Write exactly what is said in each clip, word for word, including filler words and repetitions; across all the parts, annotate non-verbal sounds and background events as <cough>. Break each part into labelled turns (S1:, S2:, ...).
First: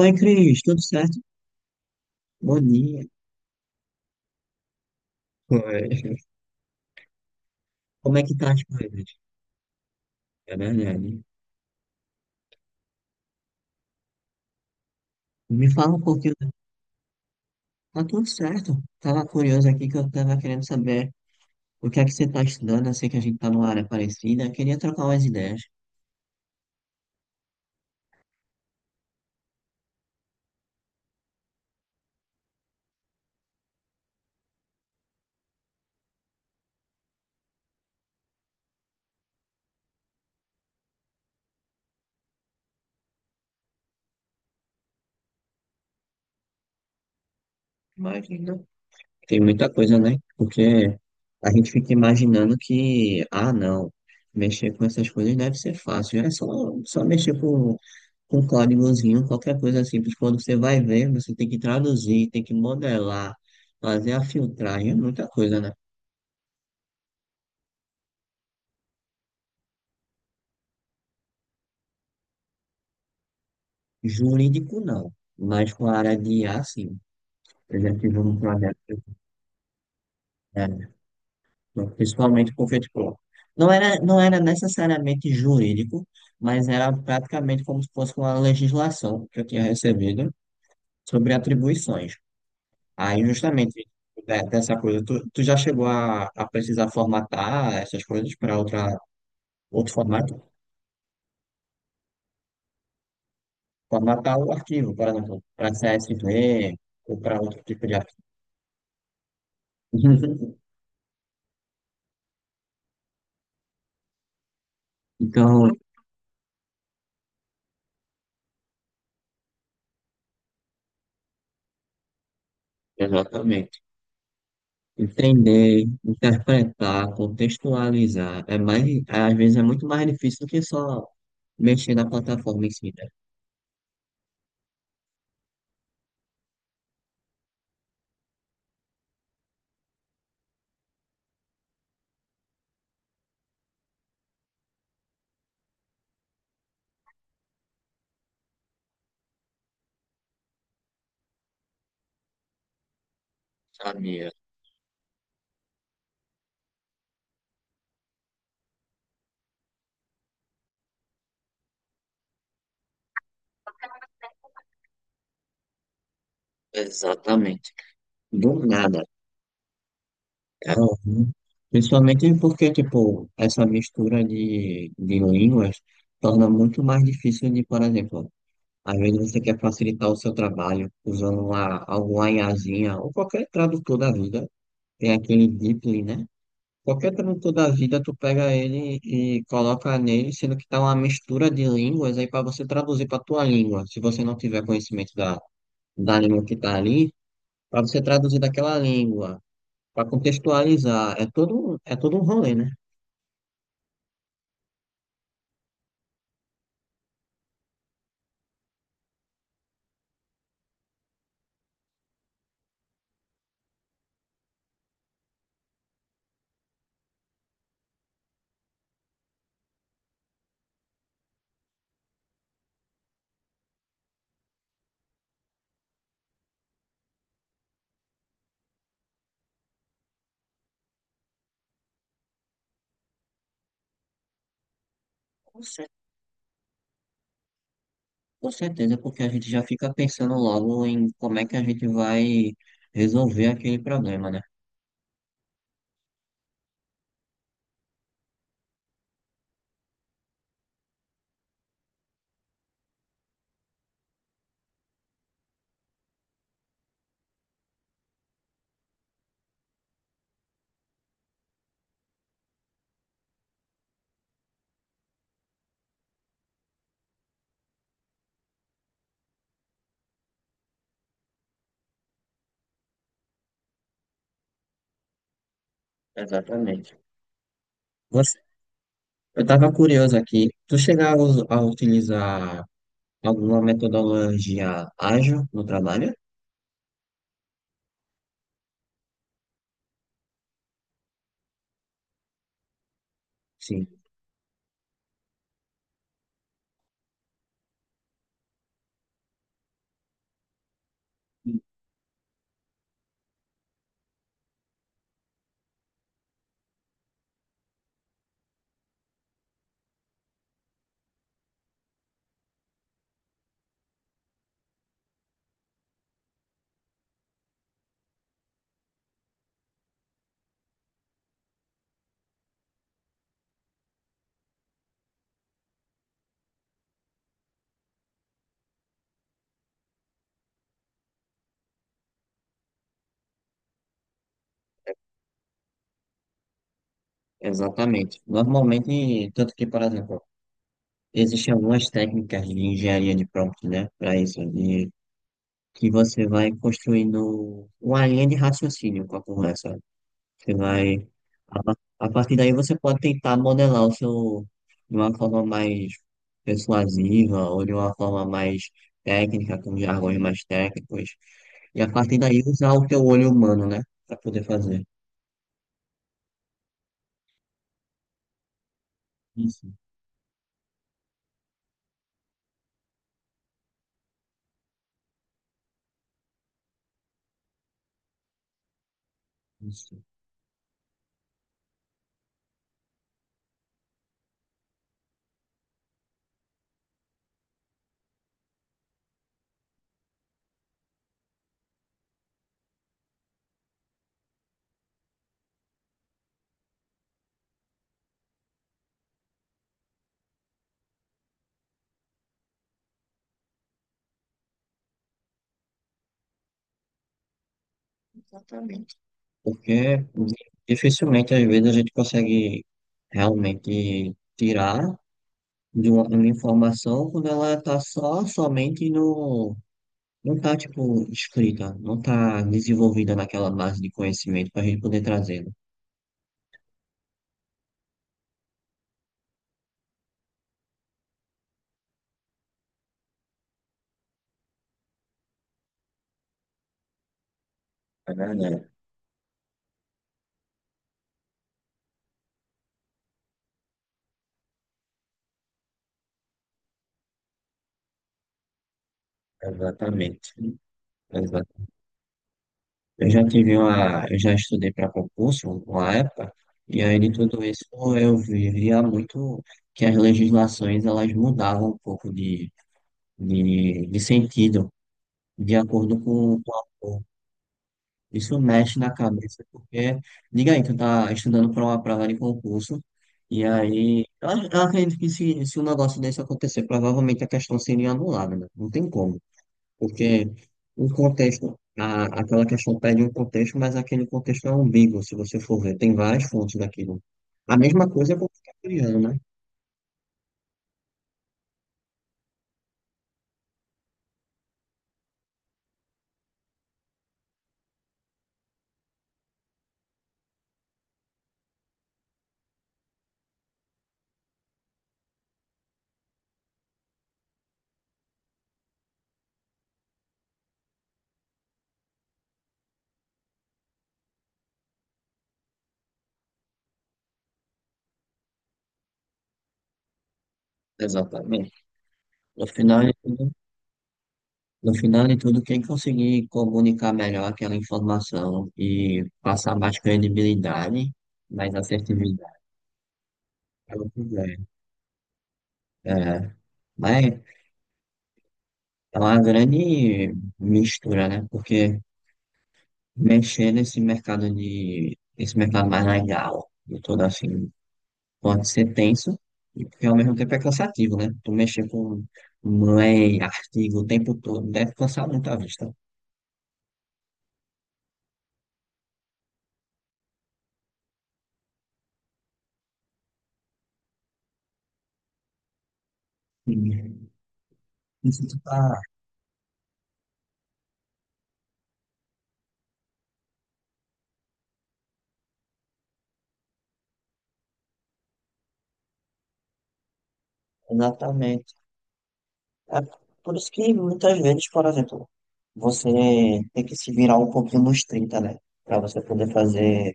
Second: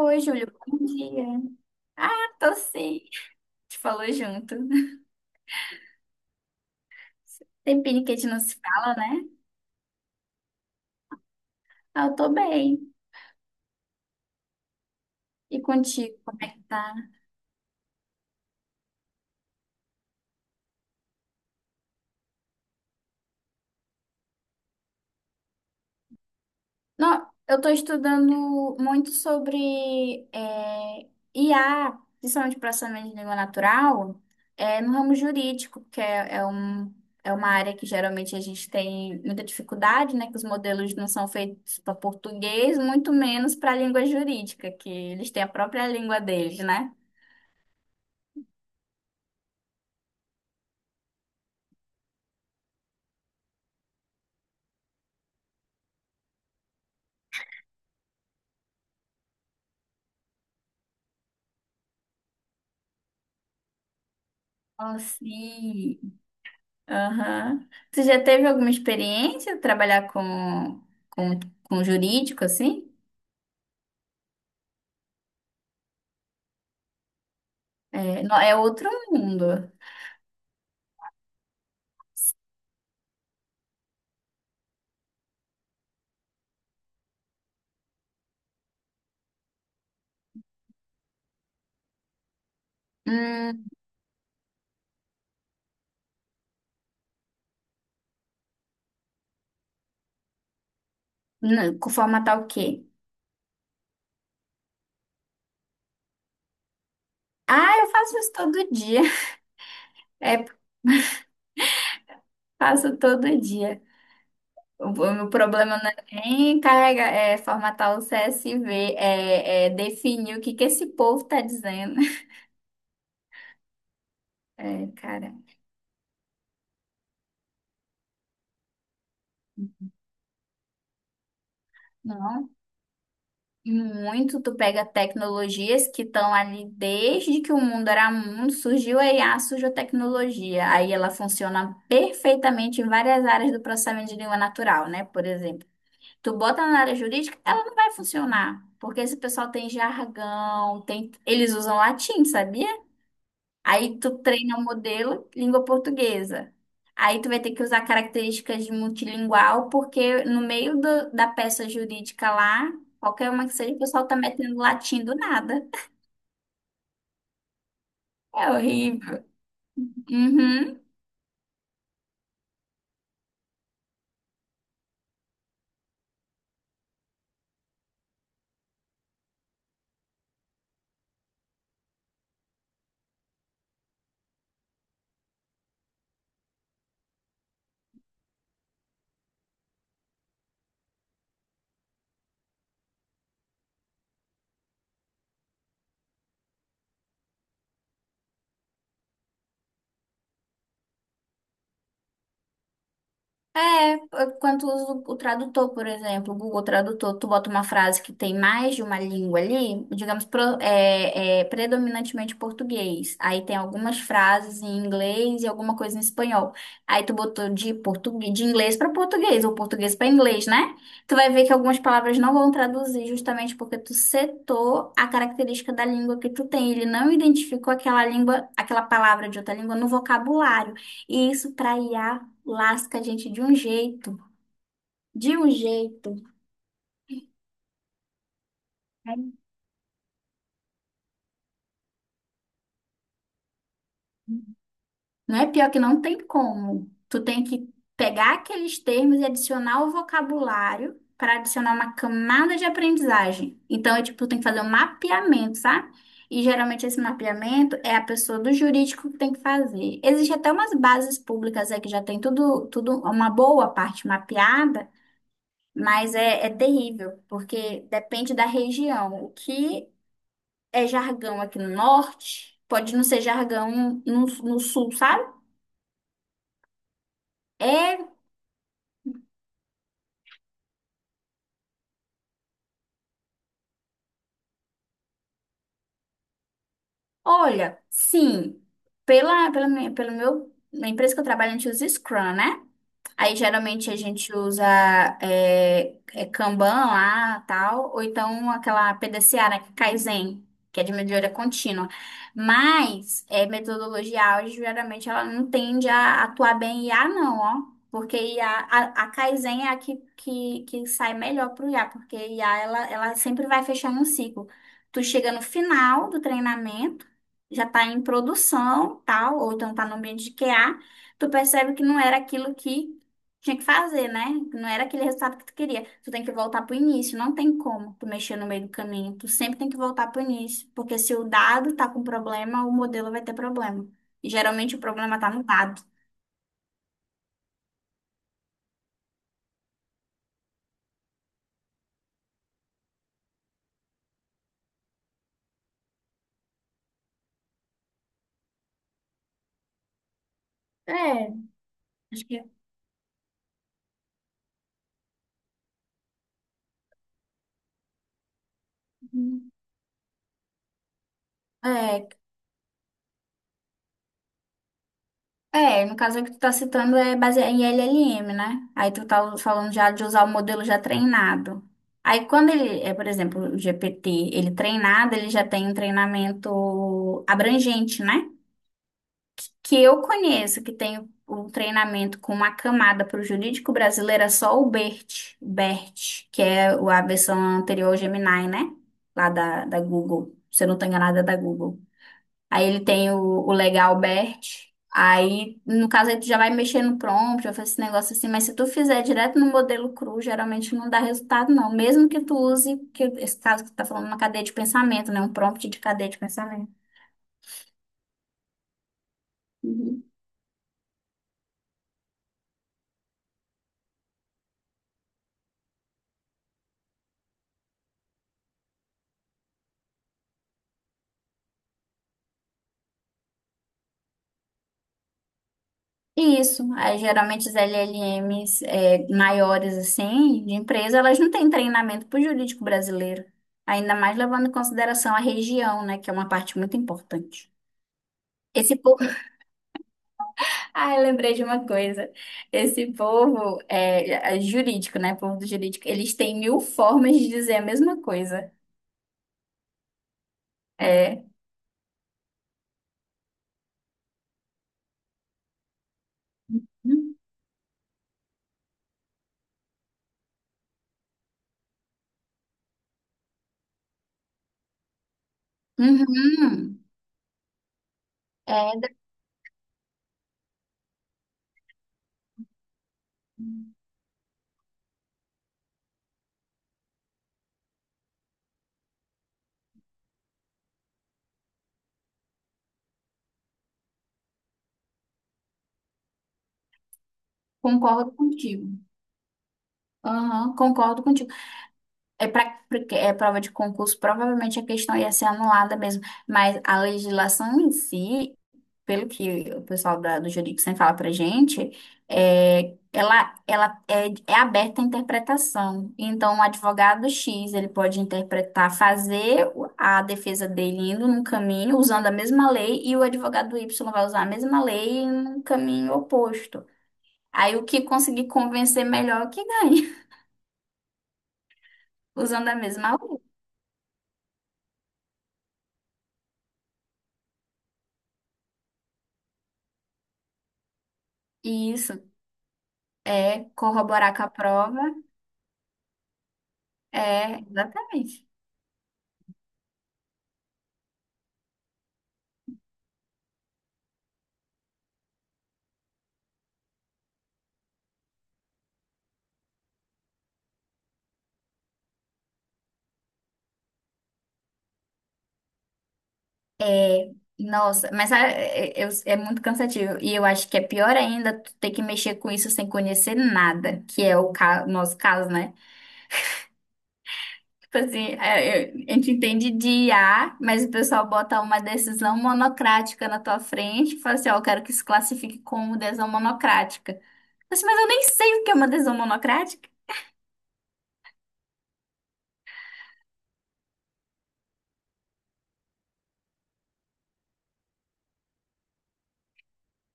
S1: Oi,
S2: Júlio,
S1: Cris, tudo
S2: bom
S1: certo?
S2: dia. Ah, tô
S1: Bom
S2: sim.
S1: dia.
S2: Te falou junto.
S1: Oi.
S2: Tempinho que a
S1: Como é
S2: gente
S1: que
S2: não
S1: tá
S2: se
S1: as
S2: fala,
S1: coisas?
S2: né?
S1: É verdade.
S2: Ah, eu tô bem. E
S1: Me fala um
S2: contigo,
S1: pouquinho.
S2: como é que tá?
S1: Tá tudo certo. Tava curioso aqui que eu tava querendo saber o que é que você tá estudando. Eu sei que a gente tá numa área parecida. Queria trocar umas ideias.
S2: Não, eu tô estudando muito sobre é, I A, principalmente processamento de língua natural, é, no ramo jurídico, porque é, é um, é uma área que geralmente a gente tem muita dificuldade, né? Que os modelos não são feitos para português, muito menos para a língua jurídica, que eles têm a própria língua deles, né?
S1: Mas não. Tem muita coisa, né? Porque a gente fica imaginando que, ah, não, mexer com essas coisas deve ser fácil. É só, só mexer com com códigozinho, qualquer coisa simples. Quando você vai ver, você tem que traduzir, tem que modelar, fazer a filtragem, é
S2: Oh,
S1: muita coisa, né?
S2: sim. Aham. Você já teve alguma experiência trabalhar com, com, com jurídico, assim?
S1: Jurídico não, mas com a área de i a, sim. Eu já tive
S2: É,
S1: um
S2: não, é
S1: projeto,
S2: outro mundo.
S1: é, principalmente porque, tipo, não era, não era necessariamente jurídico, mas era praticamente como se fosse uma legislação que eu tinha recebido sobre atribuições. Aí,
S2: Hum,
S1: justamente, de- dessa coisa, tu, tu já chegou a, a precisar formatar essas coisas para outra outro formato,
S2: não, com formatar o quê?
S1: formatar o arquivo, por exemplo, para C S V ou para outro
S2: Ah,
S1: tipo
S2: eu
S1: de
S2: faço
S1: arquivo.
S2: isso todo dia. <laughs> É,
S1: <laughs>
S2: faço todo dia. O, o meu
S1: Então,
S2: problema não é nem carregar, é formatar o C S V, é, é definir o que que esse povo tá dizendo. <laughs>
S1: exatamente.
S2: É, cara.
S1: Entender, interpretar, contextualizar, é mais, é, às vezes é muito mais difícil do que só mexer na
S2: Não.
S1: plataforma em si, né?
S2: Muito, tu pega tecnologias que estão ali desde que o mundo era mundo, surgiu a I A, surgiu a tecnologia. Aí ela funciona perfeitamente em várias áreas do processamento de língua natural, né? Por exemplo, tu bota na área jurídica, ela não vai funcionar, porque esse pessoal tem jargão, tem... eles usam latim, sabia? Aí tu
S1: Sabia,
S2: treina o modelo língua portuguesa. Aí tu vai ter que usar características de multilingual, porque no meio do- da peça jurídica lá, qualquer uma que seja, o pessoal tá metendo latim do nada.
S1: exatamente.
S2: É
S1: Do nada,
S2: horrível. Uhum.
S1: cara. Uhum. Principalmente porque, tipo, essa mistura de, de línguas torna muito mais difícil de, por exemplo, às vezes você quer facilitar o seu trabalho usando uma, alguma IAzinha ou qualquer tradutor da vida. Tem aquele DeepL, né? Qualquer tradutor da vida, tu pega ele e coloca nele, sendo que tá uma mistura de línguas aí para você traduzir para tua língua. Se você não tiver conhecimento da, da língua que tá ali, para você traduzir daquela língua, para contextualizar, é todo, um, é todo um rolê, né?
S2: É, é, Quando tu usa o o tradutor, por exemplo, o Google Tradutor, tu bota uma frase que tem mais de uma língua ali, digamos, pro- é, é, predominantemente português. Aí tem algumas frases em inglês e alguma coisa em espanhol. Aí tu botou de português, de inglês para português, ou português para inglês, né? Tu vai ver que algumas palavras não vão traduzir justamente porque tu setou a característica da língua que tu tem. Ele não identificou aquela língua, aquela palavra de outra língua no vocabulário. E isso para I A lasca a gente de um jeito, de um
S1: Com cer-
S2: jeito.
S1: com certeza, porque a gente já fica pensando logo em como é que a gente vai resolver aquele problema, né?
S2: Não é pior que não tem como. Tu tem que pegar aqueles termos e adicionar o vocabulário para adicionar uma camada de aprendizagem. Então, é tipo, tu tem que fazer um mapeamento, sabe? E geralmente esse mapeamento é a pessoa do jurídico que tem que fazer. Existe até umas bases públicas aí que já tem tudo, tudo uma boa parte mapeada, mas é, é terrível, porque depende da região. O que é jargão aqui no norte, pode não ser jargão no, no sul, sabe?
S1: Exatamente.
S2: É,
S1: Você- eu estava curioso aqui. Tu chega a, us- a utilizar alguma metodologia ágil no trabalho?
S2: olha, sim, pela, pela, minha- pelo meu, na empresa que eu trabalho, a gente usa Scrum, né? Aí
S1: Sim.
S2: geralmente a gente usa é, é Kanban lá, tal, ou então aquela P D C A, né, que é Kaizen, que é de melhoria contínua. Mas é, metodologia ágil, geralmente ela não tende a atuar bem em I A, não, ó. Porque I A, a, a a Kaizen é a que, que, que sai melhor para o I A, porque I A ela, ela sempre vai fechando um ciclo. Tu chega no final do treinamento, já está em produção, tal, ou então está no ambiente de Q A, tu percebe que não era aquilo que tinha que fazer, né? Não era aquele resultado que tu queria. Tu tem que voltar pro início, não tem como tu mexer no meio do caminho. Tu sempre tem que voltar pro início, porque se o dado tá com problema, o modelo vai ter problema. E geralmente o problema tá no dado.
S1: Exatamente. Normalmente, tanto que, por exemplo, existem algumas técnicas de engenharia de prompt, né, para isso, de que você vai construindo uma linha de raciocínio com a conversa. Você vai.
S2: É.
S1: A pa- a
S2: Acho
S1: partir
S2: que
S1: daí você pode tentar modelar o seu de uma forma mais persuasiva ou de uma forma mais técnica, com jargões mais técnicos. E a
S2: é,
S1: partir daí usar o teu olho humano, né? Pra poder fazer.
S2: é, no caso que tu tá citando é baseado em L L M, né? Aí tu tá
S1: Isso,
S2: falando já de usar o modelo já treinado. Aí quando ele, é, por exemplo, o G P T, ele treinado, ele já tem um treinamento abrangente, né? Que
S1: isso.
S2: eu conheço, que tem um treinamento com uma camada para o jurídico brasileiro, é só o BERT, BERT, que é o- a versão anterior ao Gemini, né? Lá da, da Google. Se eu não estou enganada, é da Google. Aí ele tem o, o legal BERT. Aí, no caso, aí tu já vai mexer no prompt, já faz esse negócio assim, mas se tu fizer direto no modelo cru, geralmente não dá resultado, não. Mesmo que tu use, que esse caso que tu tá falando, uma cadeia de pensamento, né? Um prompt de cadeia de pensamento.
S1: Exatamente. Porque dificilmente, às vezes, a gente consegue realmente tirar de uma, uma informação quando ela está só somente no. Não tá, tipo, escrita, não tá desenvolvida naquela base de conhecimento para a gente poder trazê-lo.
S2: Isso, aí, geralmente as L L Ms é, maiores assim, de empresa, elas não têm treinamento para o jurídico brasileiro, ainda mais levando em consideração a região, né, que é uma parte muito importante.
S1: É verdade,
S2: Esse povo, <laughs> ah, eu lembrei de uma coisa, esse povo é, é jurídico, né, povo do jurídico, eles têm mil formas de dizer a mesma coisa.
S1: exatamente.
S2: É,
S1: Exato. Eu já tive uma, eu já estudei para concurso uma época, e aí de tudo isso eu via muito que as legislações elas mudavam um pouco de, de, de sentido, de acordo com,
S2: uhum,
S1: com isso mexe na
S2: é,
S1: cabeça, porque, diga aí, tu tá estudando para uma prova de concurso, e aí, eu, ac- eu acredito que se, se um negócio desse acontecer, provavelmente a questão seria anulada, né? Não tem como, porque o contexto, a, aquela questão pede um contexto, mas aquele contexto é ambíguo, se você for ver, tem várias fontes daquilo. A mesma
S2: concordo
S1: coisa é com o
S2: contigo.
S1: criando, né?
S2: Aham, concordo contigo. É para é prova de concurso, provavelmente a questão ia ser anulada mesmo, mas a legislação em si, pelo que o pessoal da- do jurídico sempre fala para gente, é, ela, ela é, é aberta à interpretação. Então, o advogado X ele pode interpretar, fazer o- a defesa dele indo num caminho usando a mesma lei, e o advogado Y vai usar a mesma lei em um caminho oposto. Aí, o que conseguir convencer melhor é o que ganha,
S1: Exatamente.
S2: <laughs>
S1: No
S2: usando a mesma
S1: final,
S2: lei.
S1: No final de tudo, quem conseguir comunicar melhor aquela informação e passar mais credibilidade, mais
S2: Isso.
S1: assertividade,
S2: É
S1: ela
S2: corroborar com a
S1: tiver.
S2: prova.
S1: É, mas
S2: É, exatamente.
S1: é uma grande mistura, né? Porque mexer nesse mercado de, esse mercado mais legal e todo assim, pode ser tenso, e porque ao mesmo tempo é cansativo, né? Tu mexer com lei, artigo o tempo todo, deve cansar muito a vista.
S2: É, nossa, mas ah, é, é- é muito cansativo. E eu acho que é pior ainda tu ter que mexer com isso sem conhecer nada, que é o ca- o nosso caso, né?
S1: Sim.
S2: Tipo assim,
S1: Isso tu
S2: é, é,
S1: tá
S2: a gente entende de I A mas o pessoal bota uma decisão monocrática na tua frente e fala assim, ó, eu quero que se classifique como decisão monocrática. Eu disse, Mas eu nem sei o que é uma decisão monocrática.
S1: exatamente. É por isso que muitas vezes, por exemplo, você tem que se virar um pouquinho nos trinta, né? Para você poder fazer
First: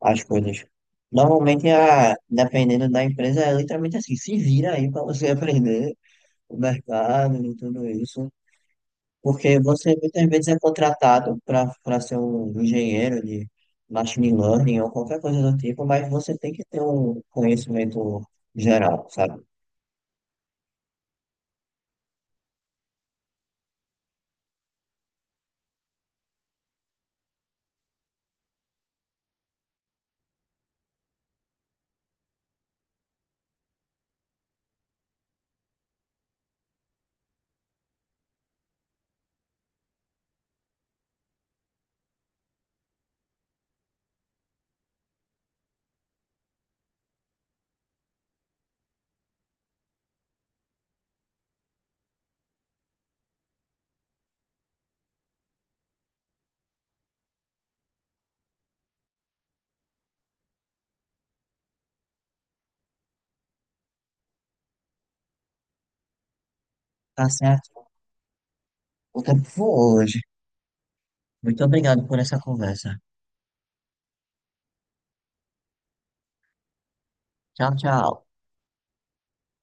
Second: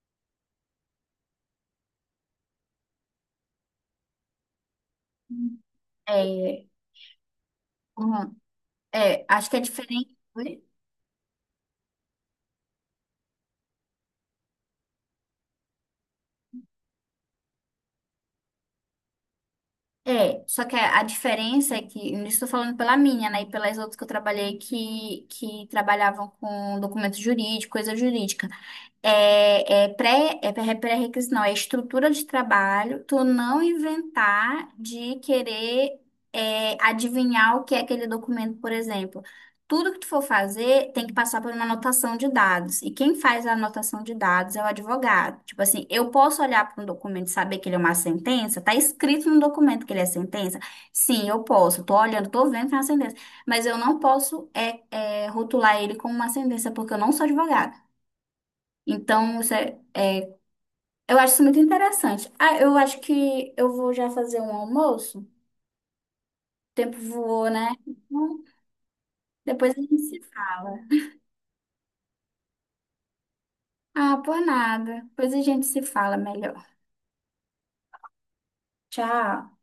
S1: as coisas. Normalmente, a, dependendo da empresa, é literalmente assim, se vira aí para você <laughs> aprender o
S2: É,
S1: mercado e tudo isso.
S2: hum, é, acho que
S1: Porque
S2: é
S1: você
S2: diferente.
S1: muitas vezes é contratado para para ser um engenheiro de machine learning ou qualquer coisa do tipo, mas você tem que ter um conhecimento geral, sabe?
S2: É, só que a, a diferença é que, não estou falando pela minha, né, e pelas outras que eu trabalhei que, que trabalhavam com documento jurídico, coisa jurídica. É, é pré, é pré- pré-requisito, não, é estrutura de trabalho, tu não inventar de querer é, adivinhar o que é aquele documento, por exemplo. Tudo que tu for fazer tem que passar por uma anotação de dados. E quem faz a anotação de dados é o advogado. Tipo assim, eu posso olhar para um documento e saber que ele é uma sentença? Tá escrito no documento que ele é sentença? Sim, eu posso. Tô olhando, tô vendo que é uma sentença. Mas eu não posso é, é, rotular ele como uma sentença, porque eu não sou advogada. Então, isso é- eu acho isso muito interessante. Ah, eu acho que eu vou já fazer um almoço. O tempo
S1: Tá
S2: voou, né?
S1: certo.
S2: Então,
S1: O tempo foi
S2: Depois a gente
S1: hoje.
S2: se fala.
S1: Muito obrigado por essa conversa.
S2: Ah, por nada. Depois a gente se fala melhor.
S1: Tchau, tchau.
S2: Tchau.